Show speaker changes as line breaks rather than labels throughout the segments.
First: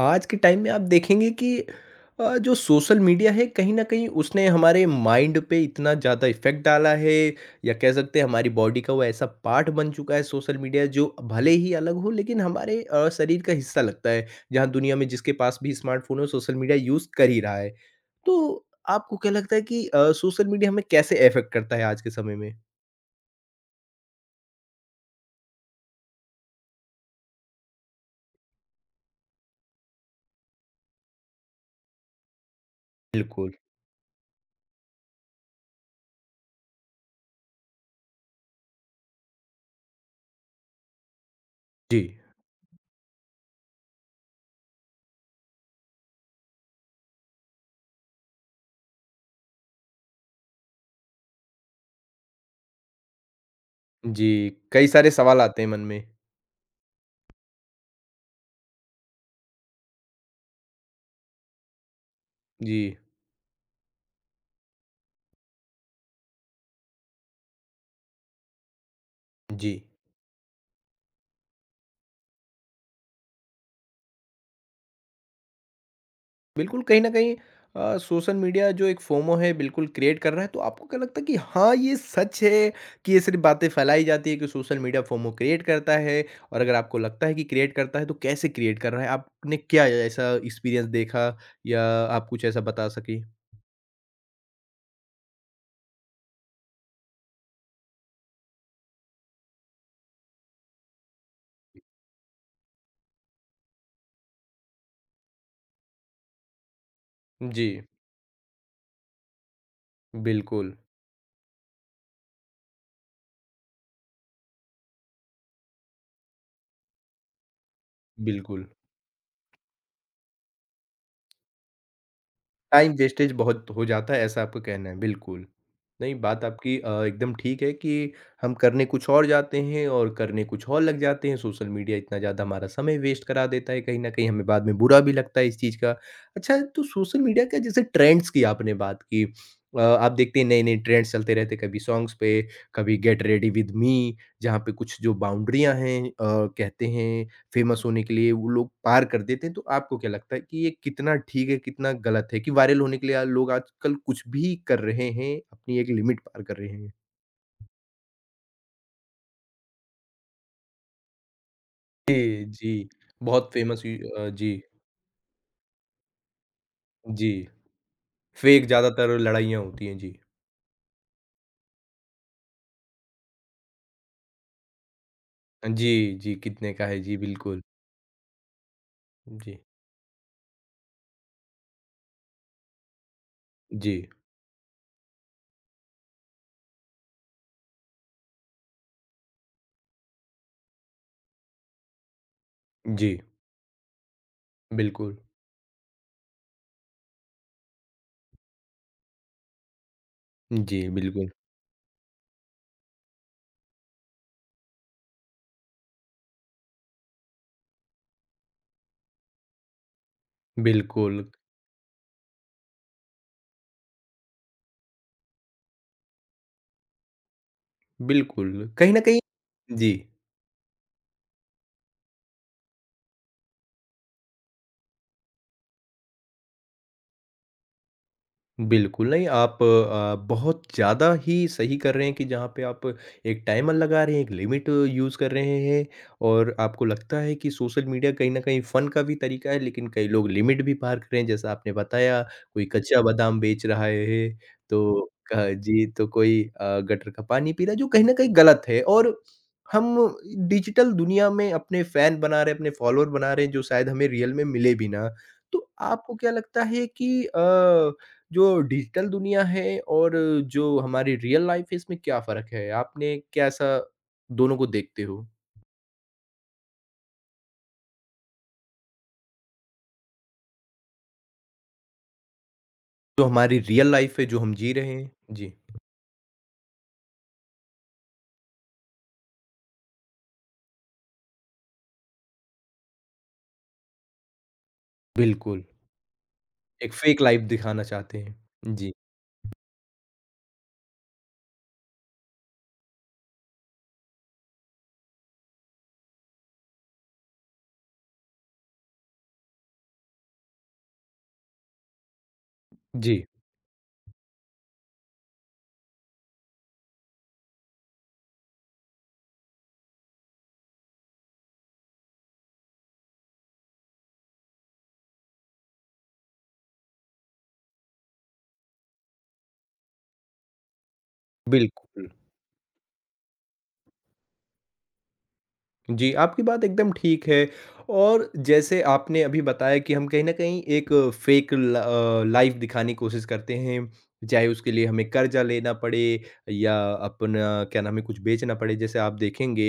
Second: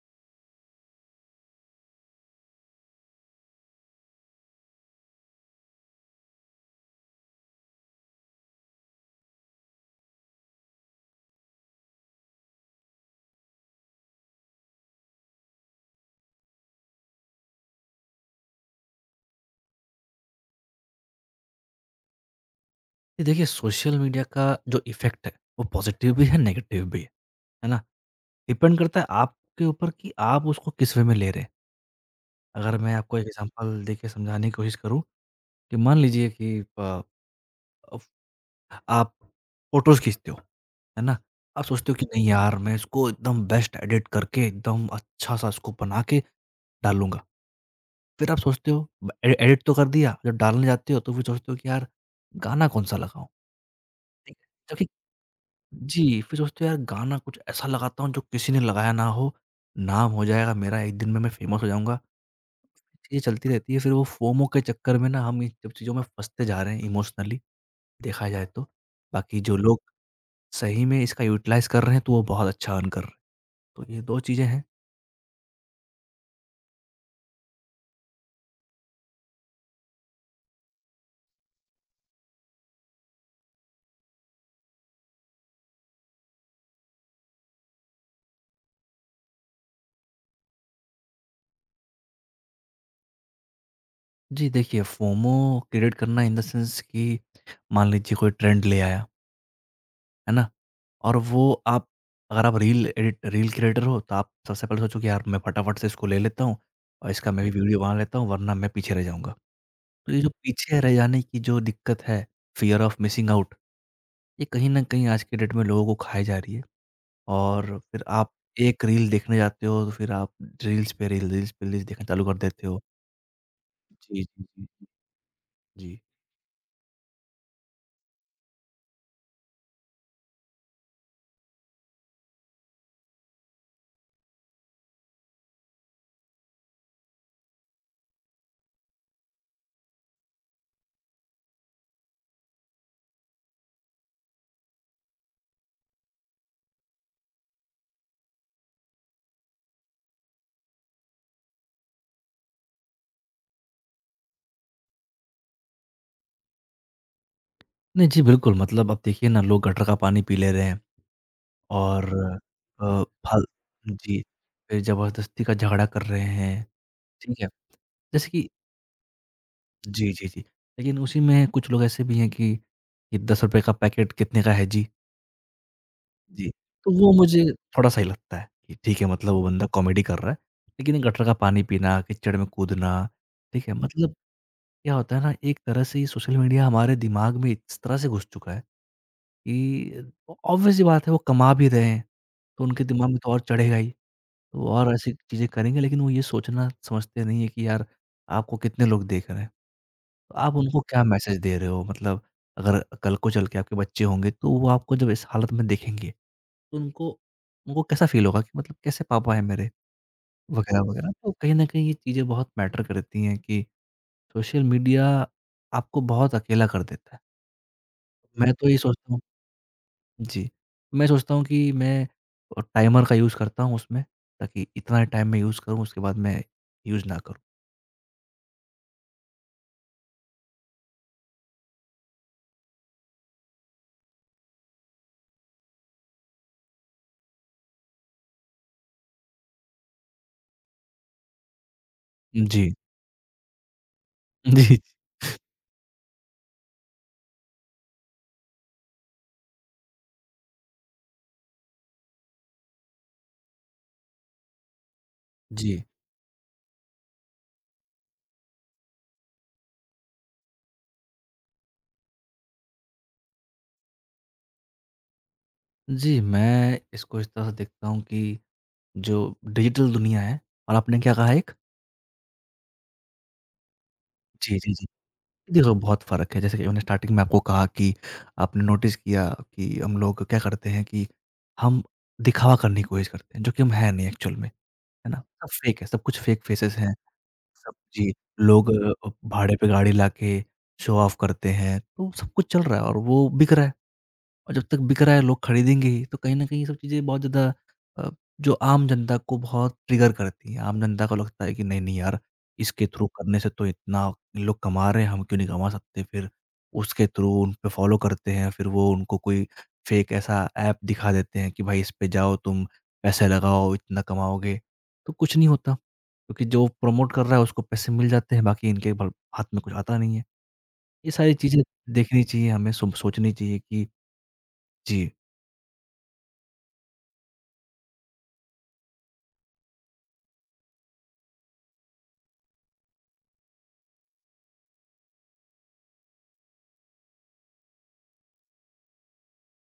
आज के टाइम में आप देखेंगे कि जो सोशल मीडिया है कहीं न कहीं उसने हमारे माइंड पे इतना ज़्यादा इफ़ेक्ट डाला है या कह सकते हैं हमारी बॉडी का वो ऐसा पार्ट बन चुका है सोशल मीडिया जो भले ही अलग हो लेकिन हमारे शरीर का हिस्सा लगता है। जहाँ दुनिया में जिसके पास भी स्मार्टफ़ोन हो सोशल मीडिया यूज़ कर ही रहा है। तो आपको क्या लगता है कि सोशल मीडिया हमें कैसे इफ़ेक्ट करता है आज के समय में?
ये देखिए सोशल मीडिया का जो इफ़ेक्ट है, वो पॉज़िटिव भी है, नेगेटिव भी है ना? डिपेंड करता है आपके ऊपर कि आप उसको किस वे में ले रहे हैं। अगर मैं आपको एक
बिल्कुल।
एग्ज़ाम्पल देके समझाने की कोशिश करूँ कि मान लीजिए कि प अफ आप फ़ोटोज़ खींचते हो, है ना? आप सोचते हो
जी।
कि नहीं यार मैं इसको एकदम बेस्ट एडिट करके एकदम अच्छा-सा इसको बना के डालूँगा। फिर आप सोचते हो ब ए एडिट तो कर दिया, जब डालने जाते हो तो फिर सोचते हो कि यार गाना कौन-सा लगाऊँ?
जी,
ठीक है,
कई
जबकि
सारे सवाल आते हैं मन में।
जी, फिर सोचते हैं यार गाना कुछ ऐसा लगाता हूँ जो किसी ने लगाया ना हो, नाम हो जाएगा मेरा, एक दिन में मैं फ़ेमस हो जाऊँगा।
जी,
ये चलती रहती है, फिर वो फोमो के चक्कर में ना हम इन सब चीज़ों में फँसते जा रहे हैं, इमोशनली देखा जाए तो। बाकी जो
जी।
लोग सही में इसका यूटिलाइज़ कर रहे हैं तो वो बहुत अच्छा अर्न कर रहे हैं। तो ये 2 चीज़ें हैं।
बिल्कुल, कहीं न कहीं सोशल मीडिया जो एक फोमो है बिल्कुल क्रिएट कर रहा है, तो आपको क्या लगता है कि हाँ, ये सच है कि ये सिर्फ़ बातें फैलाई जाती है कि सोशल मीडिया फोमो क्रिएट करता है? और अगर आपको लगता है कि क्रिएट करता है, तो कैसे क्रिएट कर रहा है? आपने क्या ऐसा एक्सपीरियंस देखा या आप कुछ ऐसा बता सकें?
जी देखिए, फोमो क्रिएट करना इन द सेंस कि मान लीजिए कोई ट्रेंड ले आया। है ना? और वो आप अगर आप रील क्रिएटर हो तो आप सबसे पहले सोचो कि यार मैं फटाफट से इसको ले लेता हूँ और इसका मैं भी
जी,
वीडियो बना लेता हूँ वरना मैं पीछे रह जाऊँगा। तो ये जो
बिल्कुल,
पीछे रह जाने की जो दिक्कत है, फियर ऑफ मिसिंग आउट, ये कहीं न कहीं आज के डेट में लोगों को खाए जा रही है। और फिर आप
बिल्कुल।
एक रील देखने जाते हो तो फिर आप रील्स पे रील, रील्स पे रील्स देखना चालू कर देते हो।
टाइम वेस्टेज बहुत हो जाता
जी,
है
जी,
ऐसा आपका
जी, जी।
कहना है, बिल्कुल।
जी।
नहीं बात आपकी एकदम ठीक है कि हम करने कुछ और जाते हैं और करने कुछ और लग जाते हैं, सोशल मीडिया इतना ज़्यादा हमारा समय वेस्ट करा देता है, कहीं न कहीं हमें बाद में बुरा भी लगता है इस चीज़ का। अच्छा तो सोशल मीडिया का जैसे ट्रेंड्स की आपने बात की आप देखते हैं नए-नए ट्रेंड्स चलते रहते हैं, कभी सॉन्ग्स पे, कभी गेट रेडी विद मी जहाँ पे कुछ जो बाउंड्रियाँ हैं कहते हैं फेमस होने के लिए वो लोग पार कर देते हैं, तो आपको क्या लगता है कि ये कितना ठीक है, कितना गलत है कि वायरल होने के लिए लोग आजकल कुछ भी कर रहे हैं, अपनी एक लिमिट पार कर रहे हैं?
नहीं, जी बिल्कुल, मतलब अब देखिए ना, लोग गटर का पानी पी ले रहे हैं। और
जी,
अ,
जी।
फल
बहुत फेमस हुई
जी,
जी,
फिर ज़बरदस्ती का झगड़ा कर रहे हैं,
जी।
ठीक है? जैसे कि
फेक ज़्यादातर लड़ाइयाँ होती हैं,
जी,
जी।
जी, जी। लेकिन उसी में कुछ लोग ऐसे भी हैं कि ये ₹10 का पैकेट कितने का है जी?
जी, जी,
जी,
कितने का
तो
है?
वो
जी,
मुझे
बिल्कुल।
थोड़ा-सा ही लगता है कि ठीक है, मतलब वो
जी,
बंदा कॉमेडी कर रहा है, लेकिन ये गटर का पानी पीना, कीचड़ में कूदना, ठीक है?
जी,
मतलब क्या होता है ना, एक तरह से ये सोशल मीडिया हमारे दिमाग में इस तरह से घुस चुका है कि ऑब्वियस सी बात है वो कमा भी रहे हैं, तो उनके दिमाग
जी,
में तो और चढ़ेगा ही। वो और ऐसी
बिल्कुल।
चीज़ें करेंगे, लेकिन वो ये सोचना समझते नहीं है कि यार आपको कितने लोग देख रहे हैं। तो आप उनको
जी,
क्या
बिल्कुल,
मैसेज दे रहे हो? मतलब अगर कल को चल के आपके बच्चे होंगे तो वो आपको जब इस हालत में देखेंगे तो उनको उनको कैसा फ़ील होगा कि मतलब कैसे पापा हैं मेरे? वगैरह, वगैरह।
बिल्कुल,
तो कहीं न कहीं ये चीज़ें बहुत मैटर करती हैं कि सोशल मीडिया आपको बहुत अकेला कर देता है।
बिल्कुल।
मैं तो ये
कहीं न
सोचता
कहीं
हूँ,
जी।
जी, मैं सोचता हूँ कि मैं टाइमर का यूज़ करता हूँ उसमें, ताकि इतना टाइम मैं यूज़ करूँ उसके बाद मैं यूज़ ना करूँ।
बिल्कुल, नहीं आप बहुत ज़्यादा ही सही कर रहे हैं कि जहाँ पे आप एक टाइमर लगा रहे हैं, एक लिमिट यूज़ कर रहे हैं और आपको लगता है कि सोशल मीडिया कहीं न कहीं फ़न का भी तरीका है, लेकिन कई लोग लिमिट भी पार कर रहे हैं। जैसा आपने बताया, कोई
जी।
कच्चा बादाम बेच रहा है,
जी,
तो क जी, तो कोई गटर का पानी पी रहा है, जो कहीं न कहीं गलत है और हम डिजिटल दुनिया में अपने फ़ैन बना रहे हैं, अपने फॉलोअर बना रहे हैं, जो शायद हमें रियल में मिले भी ना। तो
जी।
आपको क्या लगता है कि जो डिजिटल दुनिया है और जो हमारी रियल लाइफ है इसमें क्या फ़र्क है? आपने कैसा दोनों को देखते हो?
जी, मैं इसको इस तरह से देखता हूँ कि जो डिजिटल दुनिया है, और आपने क्या कहा एक?
जो हमारी रियल लाइफ है जो हम
जी,
जी
जी, जी।
रहे हैं जी।
देखो बहुत फ़र्क है, जैसे कि मैंने स्टार्टिंग में आपको कहा कि आपने नोटिस किया कि हम लोग क्या करते हैं कि हम दिखावा करने की कोशिश करते हैं, जो कि हम हैं नहीं एक्चुअल में, है ना? सब
बिल्कुल,
फ़ेक है, सब कुछ फ़ेक फेसेस
एक
हैं,
फ़ेक लाइफ
सब
दिखाना
जी,
चाहते हैं।
लोग
जी,
भाड़े पे गाड़ी लाके शो ऑफ करते हैं, तो सब कुछ चल रहा है और वो बिक रहा है। और जब तक बिक रहा है लोग खरीदेंगे ही, तो कहीं न कहीं ये सब चीज़ें बहुत ज़्यादा अ, जो आम जनता को बहुत ट्रिगर करती हैं। आम जनता को लगता है कि नहीं, नहीं यार, इसके थ्रू
जी,
करने से तो इतना लोग कमा रहे हैं, हम क्यों नहीं कमा सकते? फिर उसके थ्रू उन पे फ़ॉलो करते हैं, फिर वो उनको कोई फ़ेक ऐसा ऐप दिखा देते हैं कि भाई इस पे जाओ तुम, पैसे लगाओ, इतना कमाओगे। तो कुछ नहीं होता, क्योंकि जो प्रमोट कर रहा है उसको पैसे मिल जाते हैं, बाकी इनके भल हाथ में कुछ आता नहीं है। ये सारी चीज़ें
बिल्कुल।
देखनी चाहिए हमें, सोचनी चाहिए कि जी।
जी, आपकी बात एकदम ठीक है और जैसे आपने अभी बताया कि हम कहीं न कहीं एक फ़ेक लाइफ़ दिखाने की कोशिश करते हैं, चाहे उसके लिए हमें कर्ज़ा लेना पड़े या अपना क्या नाम है कुछ बेचना पड़े। जैसे आप देखेंगे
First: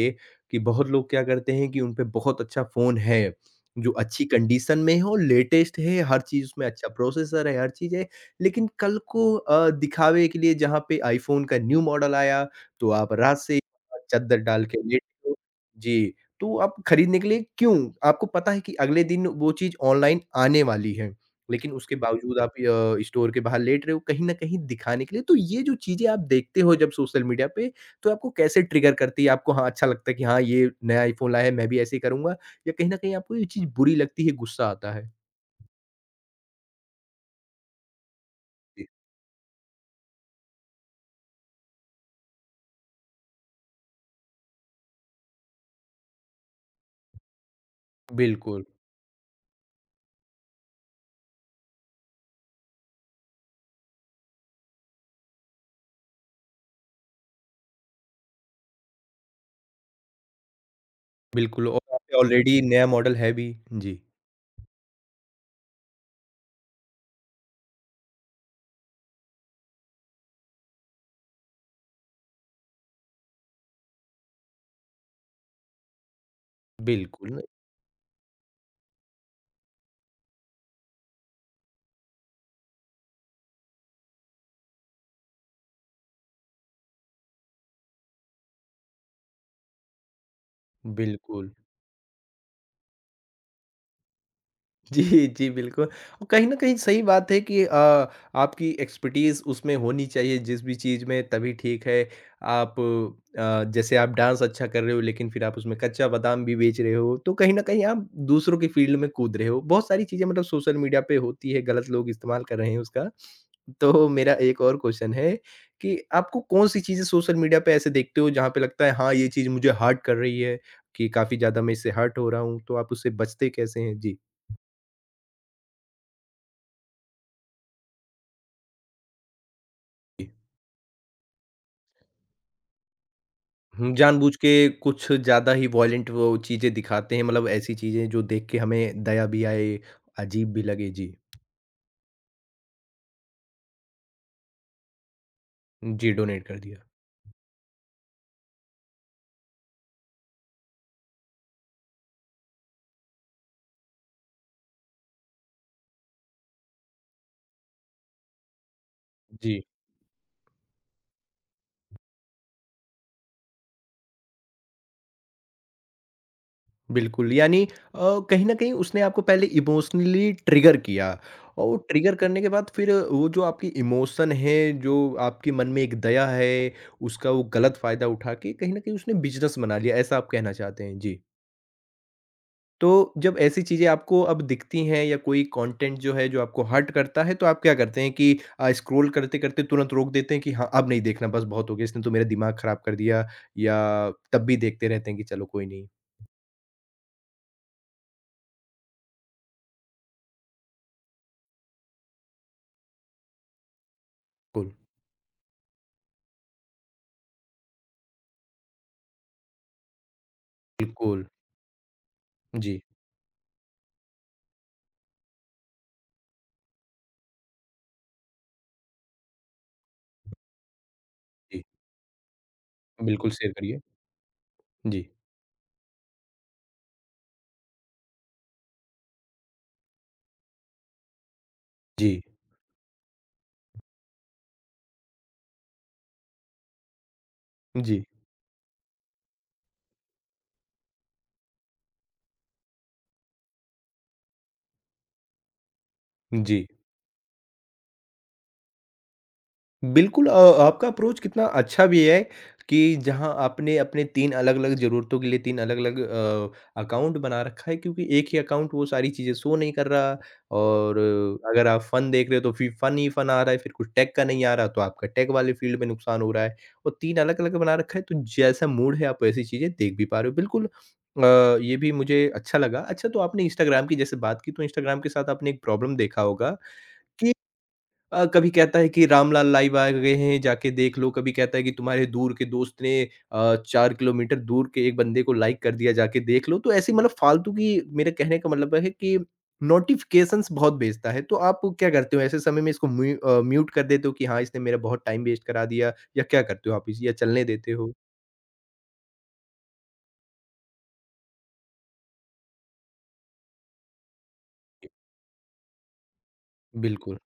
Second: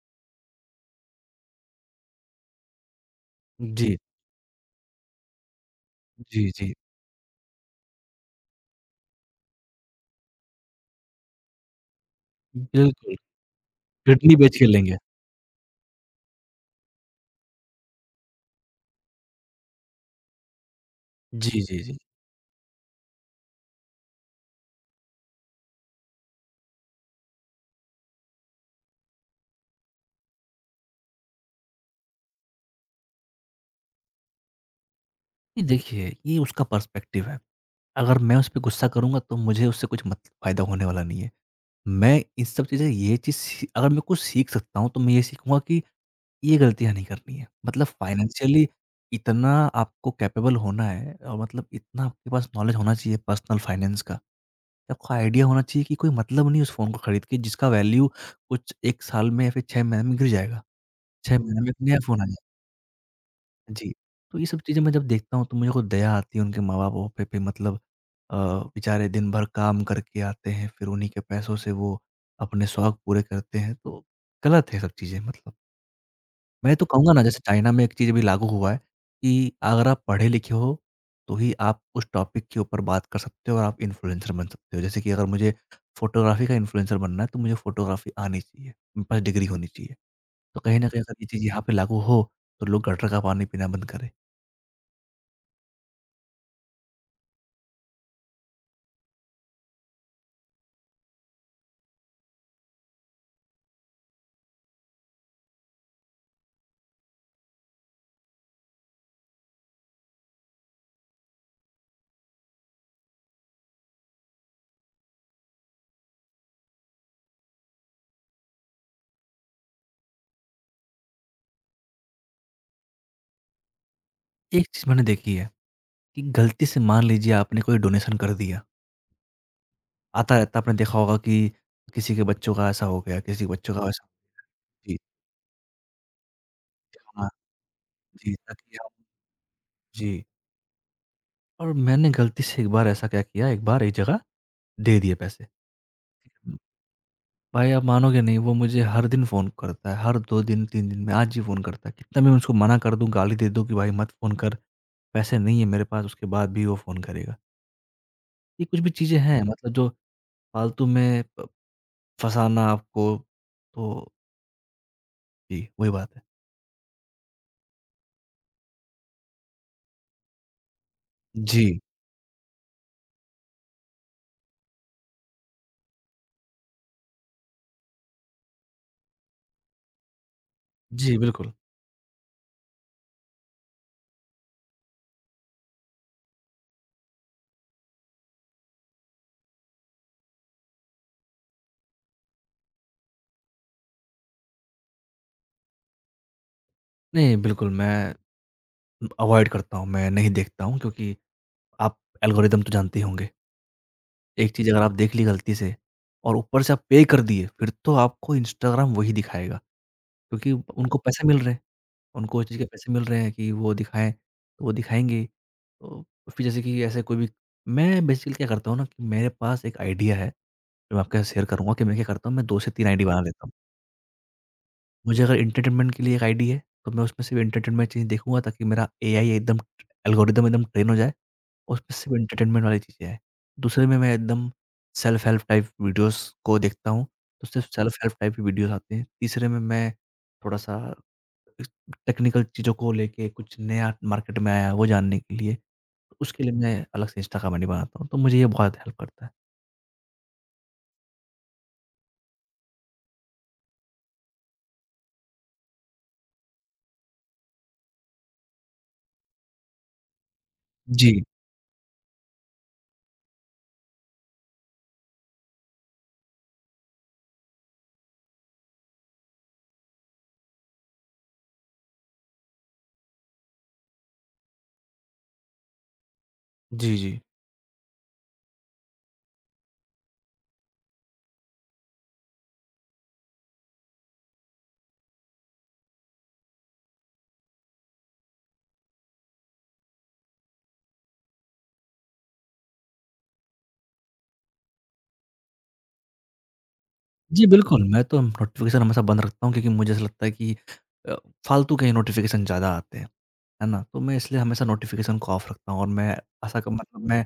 कि बहुत लोग क्या करते हैं कि उन पे बहुत अच्छा फ़ोन है, जो
जी,
अच्छी कंडीशन में है और लेटेस्ट है, हर चीज़
जी,
उसमें
जी।
अच्छा प्रोसेसर है, हर चीज़ है। लेकिन कल को दिखावे के लिए जहाँ पे आईफ़ोन का न्यू मॉडल आया, तो आप
बिल्कुल,
रात से ही
किडनी
चादर
बेच
डाल
के
के
लेंगे।
लेट गए। जी। तो आप खरीदने के लिए क्यों? आपको पता है कि अगले दिन वो चीज़ ऑनलाइन आने वाली है,
जी,
लेकिन
जी,
उसके
जी।
बावजूद आप स्टोर के बाहर लेट रहे हो कहीं न कहीं दिखाने के लिए। तो ये जो चीज़ें आप देखते हो जब सोशल मीडिया पे, तो आपको कैसे ट्रिगर करती है? आपको हाँ, अच्छा लगता है कि हाँ, ये नया आईफ़ोन लाया है, मैं भी ऐसे ही करूँगा या कहीं न कहीं आपको ये चीज़ बुरी लगती है, गुस्सा आता है?
ये देखिए, ये उसका पर्सपेक्टिव है। अगर मैं उस पे
जी।
गुस्सा करूँगा तो मुझे उससे कुछ मत फ़ायदा होने वाला नहीं है। मैं इन सब चीज़ें ये चीज़ सी अगर मैं कुछ सीख सकता हूँ तो मैं ये सीखूँगा कि ये गलतियाँ नहीं करनी है। मतलब
बिल्कुल,
फ़ाइनेंशियली इतना आपको कैपेबल होना है, और मतलब इतना आपके पास नॉलेज होना चाहिए पर्सनल फ़ाइनेंस का, आपको आइडिया होना चाहिए कि कोई मतलब नहीं है उस फ़ोन को खरीद के जिसका वैल्यू कुछ 1 साल में या फिर 6 महीने में गिर जाएगा। 6 महीने
बिल्कुल
में एक
और आप
नया
पे
फ़ोन आ जाएगा।
ऑलरेडी नया मॉडल है भी।
जी।
जी,
तो ये सब चीज़ें मैं जब देखता हूँ तो मेरे को दया आती है उनके माँ-बापों पे पे, मतलब अ, बेचारे दिन भर काम करके आते हैं, फिर उन्हीं के पैसों से वो अपने शौक पूरे करते हैं, तो गलत है सब चीज़ें, मतलब। मैं तो कहूँगा ना जैसे
बिल्कुल,
चाइना में एक चीज़ अभी लागू हुआ है कि अगर आप पढ़े-लिखे हो, तो ही आप उस टॉपिक के ऊपर बात कर सकते हो और आप इन्फ्लुएंसर बन सकते हो। जैसे कि अगर मुझे फ़ोटोग्राफ़ी का इन्फ्लुएंसर बनना है तो मुझे फ़ोटोग्राफ़ी आनी चाहिए, मेरे पास डिग्री होनी चाहिए। तो कहीं न कहीं अगर ये चीज़
बिल्कुल।
यहाँ पे लागू हो, तो लोग गटर का पानी पीना बंद करें।
जी, जी, बिल्कुल। और कहीं न कहीं सही बात है कि आपकी एक्सपर्टीज़ उसमें होनी चाहिए जिस भी चीज़ में तभी ठीक है। आप जैसे आप डांस अच्छा कर रहे हो लेकिन फिर आप उसमें कच्चा बादाम भी बेच रहे हो, तो कहीं न कहीं आप दूसरों की फ़ील्ड में कूद रहे हो। बहुत सारी चीज़ें मतलब सोशल मीडिया पे होती है, गलत लोग इस्तेमाल कर रहे हैं उसका। तो मेरा एक और क्वेश्चन है कि आपको कौन-सी चीज़ें सोशल मीडिया पे ऐसे देखते हो जहाँ पे लगता है हाँ, ये चीज़ मुझे हर्ट कर रही है कि काफ़ी ज़्यादा मैं इससे हर्ट हो रहा हूँ, तो आप उससे बचते कैसे हैं? जी।
एक चीज़ मैंने देखी है कि गलती से मान लीजिए आपने कोई डोनेशन कर दिया। आता रहता है, आपने देखा होगा कि किसी के बच्चों का ऐसा हो गया, किसी के बच्चों का
हुँ,
वैसा
जानबूझ के
जी,
कुछ ज़्यादा ही वॉयलेंट वो चीज़ें दिखाते हैं,
खाना
मतलब ऐसी चीज़ें जो
जी,
देख के
ताकि आप
हमें दया भी आए,
जी,
अजीब भी लगे। जी,
और मैंने गलती से एक बार ऐसा क्या किया, एक बार एक जगह दे दिए पैसे।
जी, डोनेट कर दिया।
भाई आप मानोगे नहीं, वो मुझे हर दिन फ़ोन करता है, हर 2 दिन 3 दिन में, आज ही फ़ोन करता है। कितना भी मैं उसको मना कर दूँ, गाली दे दूँ कि भाई मत फ़ोन कर, पैसे नहीं है मेरे पास, उसके बाद भी वो फ़ोन करेगा। ये कुछ भी चीज़ें हैं
जी,
मतलब जो फालतू में प फँसाना आपको, तो जी, वही बात है।
बिल्कुल, यानी कहीं न कहीं उसने आपको पहले इमोशनली ट्रिगर किया
जी।
और वो ट्रिगर करने के बाद फिर वो जो आपकी इमोशन है, जो आपके मन में एक दया है, उसका वो गलत फ़ायदा उठा के कहीं न कहीं उसने बिज़नेस बना लिया, ऐसा आप कहना चाहते हैं?
जी,
जी।
बिल्कुल।
तो जब ऐसी चीज़ें आपको अब दिखती हैं या कोई कंटेंट जो है जो आपको हर्ट करता है, तो आप क्या करते हैं कि स्क्रॉल करते-करते तुरंत रोक देते हैं कि हाँ, अब नहीं देखना बस बहुत हो गया, इसने तो मेरा दिमाग खराब कर दिया या तब भी देखते रहते हैं कि चलो कोई नहीं।
नहीं, बिल्कुल मैं अवॉइड करता हूँ, मैं नहीं देखता हूँ, क्योंकि आप एल्गोरिदम तो जानते ही होंगे। एक चीज़
कुल
अगर आप देख ली गलती से और ऊपर से आप पे कर दिए, फिर तो आपको इंस्टाग्राम वही दिखाएगा, क्योंकि उनको
बिल्कुल।
पैसे मिल रहे हैं, उनको इस चीज़ के
जी,
पैसे मिल रहे हैं कि वो दिखाएँ, तो वो दिखाएँगे। तो फिर जैसे कि ऐसे कोई भी, मैं बेसिकली क्या करता हूँ ना कि मेरे पास एक आइडिया है, जो मैं आपके साथ शेयर
जी।
करूँगा कि मैं क्या करता हूँ, मैं 2 से 3 आईडी बना
बिल्कुल
लेता हूँ।
शेयर करिए। जी,
मुझे अगर एंटरटेनमेंट के लिए एक आईडी है, तो मैं उसमें सिर्फ़ एंटरटेनमेंट चीज़ें देखूँगा, ताकि मेरा एआई एकदम, एल्गोरिदम एकदम ट्रेन हो जाए, उसमें
जी,
सिर्फ़ एंटरटेनमेंट वाली चीज़ें आएँ। दूसरे में मैं एकदम सेल्फ हेल्प टाइप वीडियोज़ को देखता हूँ, तो सिर्फ़ सेल्फ
जी,
हेल्प टाइप की वीडियोज़ आते हैं। तीसरे में मैं थोड़ा-सा इस टेक्निकल चीज़ों को लेके कुछ नया मार्केट में आया है, वो जानने के लिए, तो उसके लिए
जी।
मैं अलग से इंस्टा का मैंने बनाता हूँ, तो मुझे ये बहुत हेल्प करता है।
बिल्कुल आपका अप्रोच कितना अच्छा भी है कि जहाँ आपने अपने 3 अलग-अलग ज़रूरतों के लिए 3 अलग-अलग अकाउंट बना रखा है क्योंकि एक ही अकाउंट वो सारी चीज़ें शो नहीं कर रहा और
जी।
अगर आप फ़न देख रहे हो तो फिर फ़न ही फ़न आ रहा है, फिर कुछ टेक का नहीं आ रहा तो आपका टेक वाले फ़ील्ड में नुकसान हो रहा है और 3 अलग-अलग बना रखा है तो जैसा मूड है आप वैसी चीज़ें देख भी पा रहे हो। बिल्कुल ये भी मुझे अच्छा लगा। अच्छा तो आपने इंस्टाग्राम की जैसे बात की तो इंस्टाग्राम के साथ आपने एक प्रॉब्लम देखा होगा
जी, जी।
कि कभी कहता है कि रामलाल लाइव आ गए हैं, जाके देख लो। कभी कहता है कि तुम्हारे दूर के दोस्त ने 4 किलोमीटर दूर के एक बंदे को लाइक कर दिया, जाके देख लो। तो ऐसी मतलब फालतू की मेरे कहने का मतलब है कि नोटिफ़िकेशंस बहुत भेजता है। तो आप क्या करते हो ऐसे समय में इसको म्यूट कर देते हो कि हाँ, इसने मेरा बहुत टाइम वेस्ट करा दिया या क्या करते हो आप इस या चलने
जी,
देते
बिल्कुल,
हो?
मैं तो नोटिफ़िकेशन हमेशा बंद रखता हूँ, क्योंकि मुझे ऐसा लगता है कि अ, फालतू के ही नोटिफ़िकेशन ज़्यादा आते हैं, है ना? तो मैं इसलिए हमेशा नोटिफ़िकेशन को ऑफ रखता हूँ, और मैं ऐसा क मतलब
बिल्कुल।
मैं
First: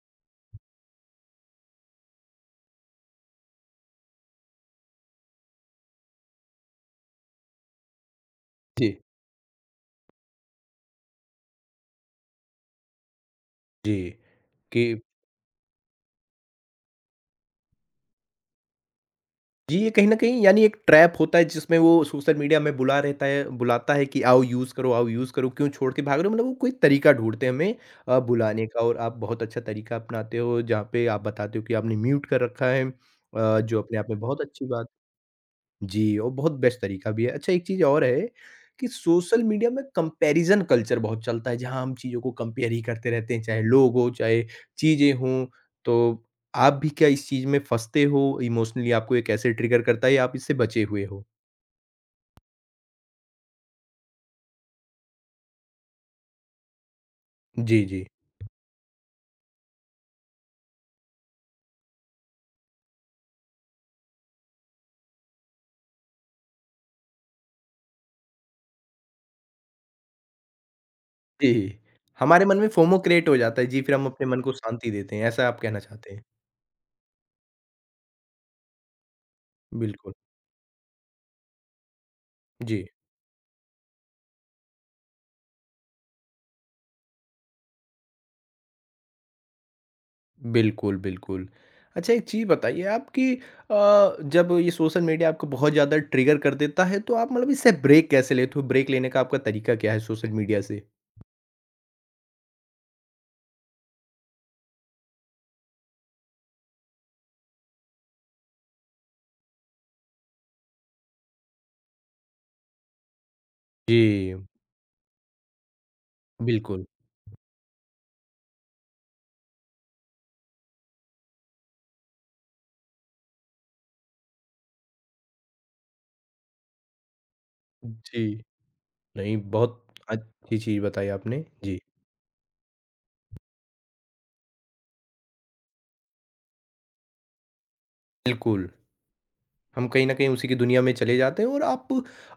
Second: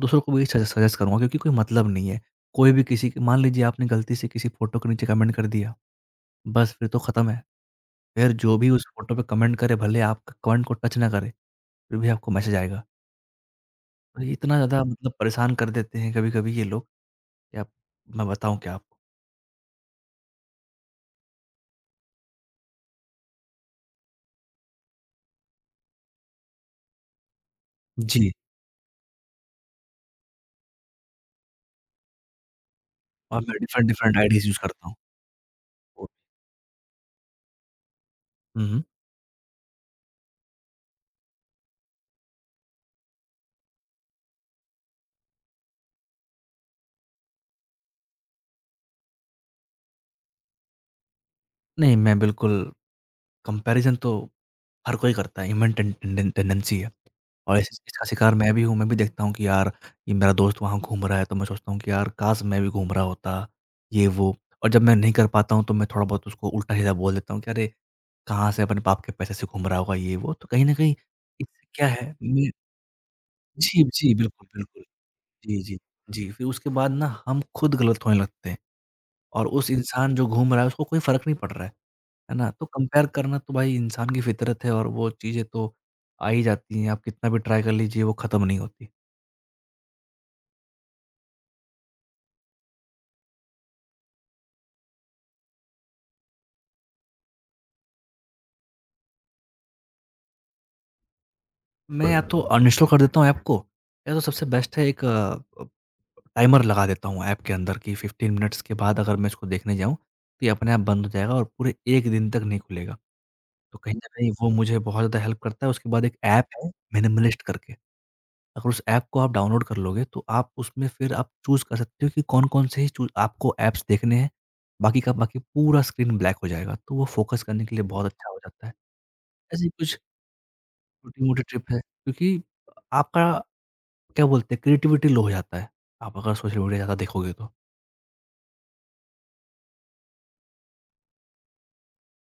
दूसरों को भी सजेस्ट करूँगा, क्योंकि कोई मतलब नहीं है। कोई भी किसी के, मान लीजिए आपने गलती से किसी फ़ोटो के नीचे कमेंट कर दिया, बस फिर तो खत्म है। फिर जो भी उस
जी।
फ़ोटो पे कमेंट करे, भले आपका कमेंट को टच ना करे, फिर भी आपको मैसेज आएगा।
जी,
तो ये इतना ज़्यादा
कि
मतलब परेशान कर देते हैं कभी-कभी ये लोग कि आप, मैं बताऊँ क्या आपको?
जी, ये कहीं न कहीं यानी एक ट्रैप होता है जिसमें वो सोशल मीडिया में बुलाता है कि आओ यूज़ करो, क्यों छोड़ के भाग रहे हो? मतलब वो कोई तरीका ढूँढते हैं हमें
जी,
बुलाने का और आप बहुत अच्छा तरीका अपनाते हो, जहाँ पे आप बताते हो कि आपने म्यूट कर रखा है
और मैं
जो
डिफरेंट,
अपने आप
डिफरेंट
में बहुत
आईडीज़ यूज़
अच्छी बात
करता हूँ।
जी, और बहुत बेस्ट तरीका भी है। अच्छा एक चीज़ और है
हुँ, हुँ।
कि सोशल मीडिया में कंपैरिज़न कल्चर बहुत चलता है, जहाँ हम चीज़ों को कंपेयर ही करते रहते हैं, चाहे लोग हों, चाहे चीज़ें हों। तो आप भी क्या इस चीज़ में फँसते हो? इमोशनली आपको ये कैसे ट्रिगर करता है या आप इससे बचे हुए हो?
नहीं, मैं बिल्कुल कंपैरिज़न तो हर कोई करता है, ह्यूमन टेन टेंडेन टेंडेंसी है, और इस
जी, जी।
इसका शिकार मैं भी हूँ। मैं भी देखता हूँ कि यार, ये मेरा दोस्त वहाँ घूम रहा है, तो मैं सोचता हूँ कि यार, काश मैं भी घूम रहा होता, ये वो। और जब मैं नहीं कर पाता हूँ, तो मैं थोड़ा बहुत उसको उल्टा-सीधा बोल देता हूँ कि अरे, कहाँ से अपने बाप के पैसे से घूम रहा होगा, ये वो। तो कहीं न कहीं इससे
जी,
क्या है
हमारे
मैं,
मन में फोमो क्रिएट हो जाता है। जी,
जी,
फिर हम
जी,
अपने मन
बिल्कुल,
को
बिल्कुल।
शांति देते हैं, ऐसा आप
जी, जी।
कहना चाहते हैं।
जी, फिर उसके बाद ना हम खुद गलत होने लगते हैं और उस
बिल्कुल,
इंसान जो घूम रहा है, उसको कोई फ़र्क नहीं पड़ रहा है। है ना? तो
जी।
कंपेयर करना तो भाई इंसान की फितरत है, और वो चीज़ें तो आ ही जाती हैं, आप कितना भी ट्राई कर लीजिए वो ख़त्म नहीं होती।
बिल्कुल, बिल्कुल। अच्छा एक चीज़ बताइए आप कि जब ये सोशल मीडिया आपको बहुत ज़्यादा ट्रिगर कर देता है तो आप मतलब इससे ब्रेक कैसे लेते हो? ब्रेक लेने का आपका तरीका क्या है सोशल मीडिया से?
मैं या तो अनइंस्टॉल कर देता हूँ ऐप को, या तो सबसे बेस्ट है एक टाइमर लगा देता हूँ ऐप के अंदर कि 15 मिनट्स के बाद अगर मैं इसको देखने जाऊँ, तो ये अपने आप बंद हो जाएगा और पूरे 1 दिन तक नहीं खुलेगा। तो कहीं न कहीं
जी,
वो मुझे बहुत ज़्यादा हेल्प करता है, उसके बाद एक ऐप है
बिल्कुल।
मिनिमलिस्ट करके। अगर उस ऐप को आप डाउनलोड कर लोगे तो आप उसमें फिर आप चूज़ कर सकते हो कि कौन-कौन से ही चू आपको ऐप्स देखने हैं। बाकी का बाकी पूरा स्क्रीन ब्लैक हो जाएगा, तो वो फ़ोकस करने के लिए बहुत अच्छा हो
जी,
जाता है।
नहीं
ऐसी ही
बहुत
कुछ
अच्छी चीज़ बताई
छोटी-मोटी
आपने।
ट्रिप है,
जी,
क्योंकि आपका, क्या बोलते हैं, क्रिएटिविटी लो हो जाता है, आप अगर सोशल मीडिया ज़्यादा देखोगे तो।
बिल्कुल। हम कहीं न कहीं उसी की दुनिया में चले जाते हैं और आप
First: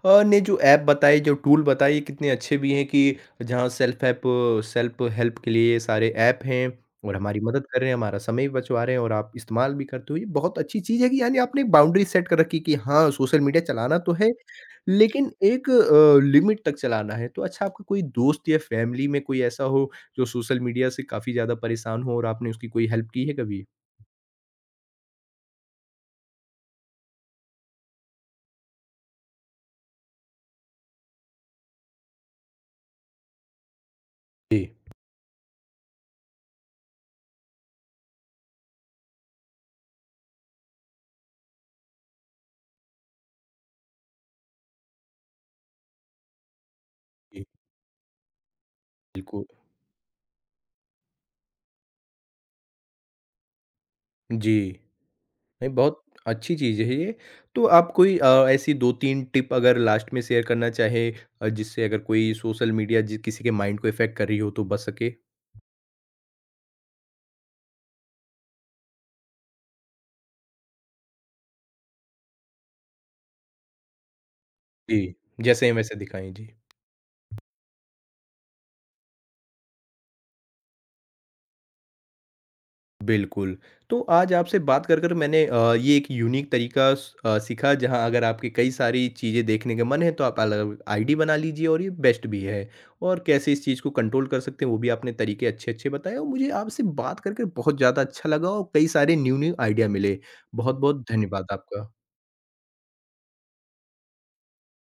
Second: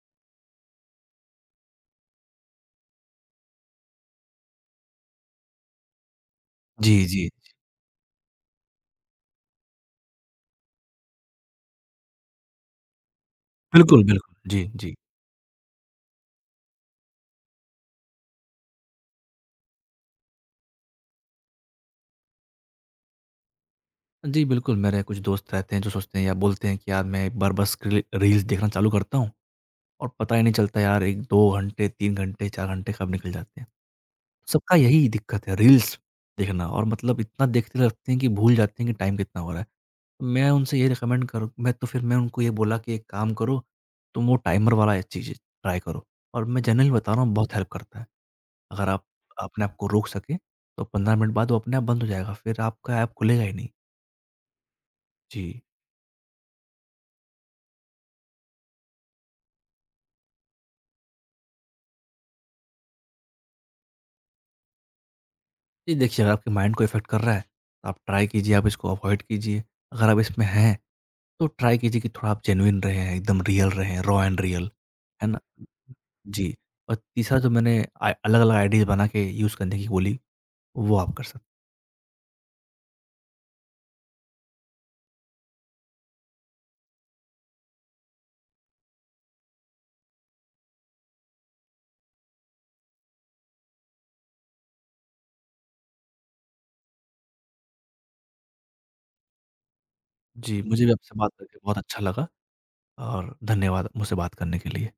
ने जो ऐप बताए, जो टूल बताए, ये कितने अच्छे भी हैं कि जहाँ सेल्फ हेल्प के लिए ये सारे ऐप हैं
जी,
और
जी।
हमारी मदद कर रहे हैं, हमारा समय भी बचवा रहे हैं और आप इस्तेमाल भी करते हो। ये बहुत अच्छी चीज़ है कि यानी आपने एक बाउंड्री सेट कर रखी कि हाँ, सोशल मीडिया चलाना
बिल्कुल,
तो है,
बिल्कुल। जी, जी।
लेकिन एक लिमिट तक चलाना है। तो अच्छा आपका कोई दोस्त या फैमिली में कोई ऐसा हो, जो सोशल मीडिया से काफ़ी ज़्यादा परेशान हो और आपने उसकी कोई हेल्प की है कभी?
जी, बिल्कुल मेरे कुछ दोस्त रहते हैं जो सोचते हैं या बोलते हैं कि यार मैं एक बार बस रील्स देखना चालू करता हूँ और पता ही नहीं चलता यार 1-2 घंटे, 3 घंटे, 4 घंटे कब निकल जाते हैं।
जी,
सबका यही दिक्कत है, रील्स देखना, और मतलब इतना देखते रहते हैं कि भूल जाते हैं कि टाइम कितना हो रहा है। तो मैं उनसे ये रिकमेंड करूँ, मैं तो फिर मैं उनको ये बोला कि एक काम करो, तुम वो टाइमर वाला चीज़ ट्राई करो, और मैं जनरली बता रहा हूँ
जी,
बहुत हेल्प करता है। अगर आप
बिल्कुल।
अपने आप को रोक सकें, तो 15 मिनट बाद वो अपने आप बंद हो जाएगा, फिर आपका ऐप खुलेगा ही नहीं।
जी।
जी।
नहीं, बहुत अच्छी चीज़ है ये। तो आप कोई ऐसी 2-3 टिप अगर लास्ट में शेयर करना चाहें जिससे अगर कोई सोशल मीडिया जि किसी के माइंड को इफ़ेक्ट कर रही हो तो बच सके?
ये देखिए अगर आपके माइंड को इफ़ेक्ट कर रहा है, तो आप ट्राई कीजिए, आप इसको अवॉइड कीजिए। अगर आप इसमें हैं, तो ट्राई कीजिए कि थोड़ा आप जेनुइन रहें, एकदम रियल रहें, रॉ एंड रियल,
जी,
है ना?
जैसे हैं वैसे दिखाएँ। जी।
जी, और तीसरा जो मैंने अलग-अलग आइडियाज़ बना के यूज़ करने की बोली, वो आप कर सकते,
बिल्कुल, तो आज आपसे बात कर कर मैंने ये एक यूनिक तरीका सीखा जहाँ अगर आपके कई सारी चीज़ें देखने का मन है तो आप अलग आईडी बना लीजिए और ये बेस्ट भी है। और कैसे इस चीज़ को कंट्रोल कर सकते हैं वो भी आपने तरीके अच्छे-अच्छे बताए और मुझे आपसे बात कर कर बहुत ज़्यादा अच्छा लगा और कई सारे न्यू-न्यू आइडिया मिले।
जी। हैं। जी, मुझे भी
बहुत-बहुत
आपसे बात
धन्यवाद
करके बहुत
आपका।
अच्छा लगा, और धन्यवाद मुझसे बात करने के लिए।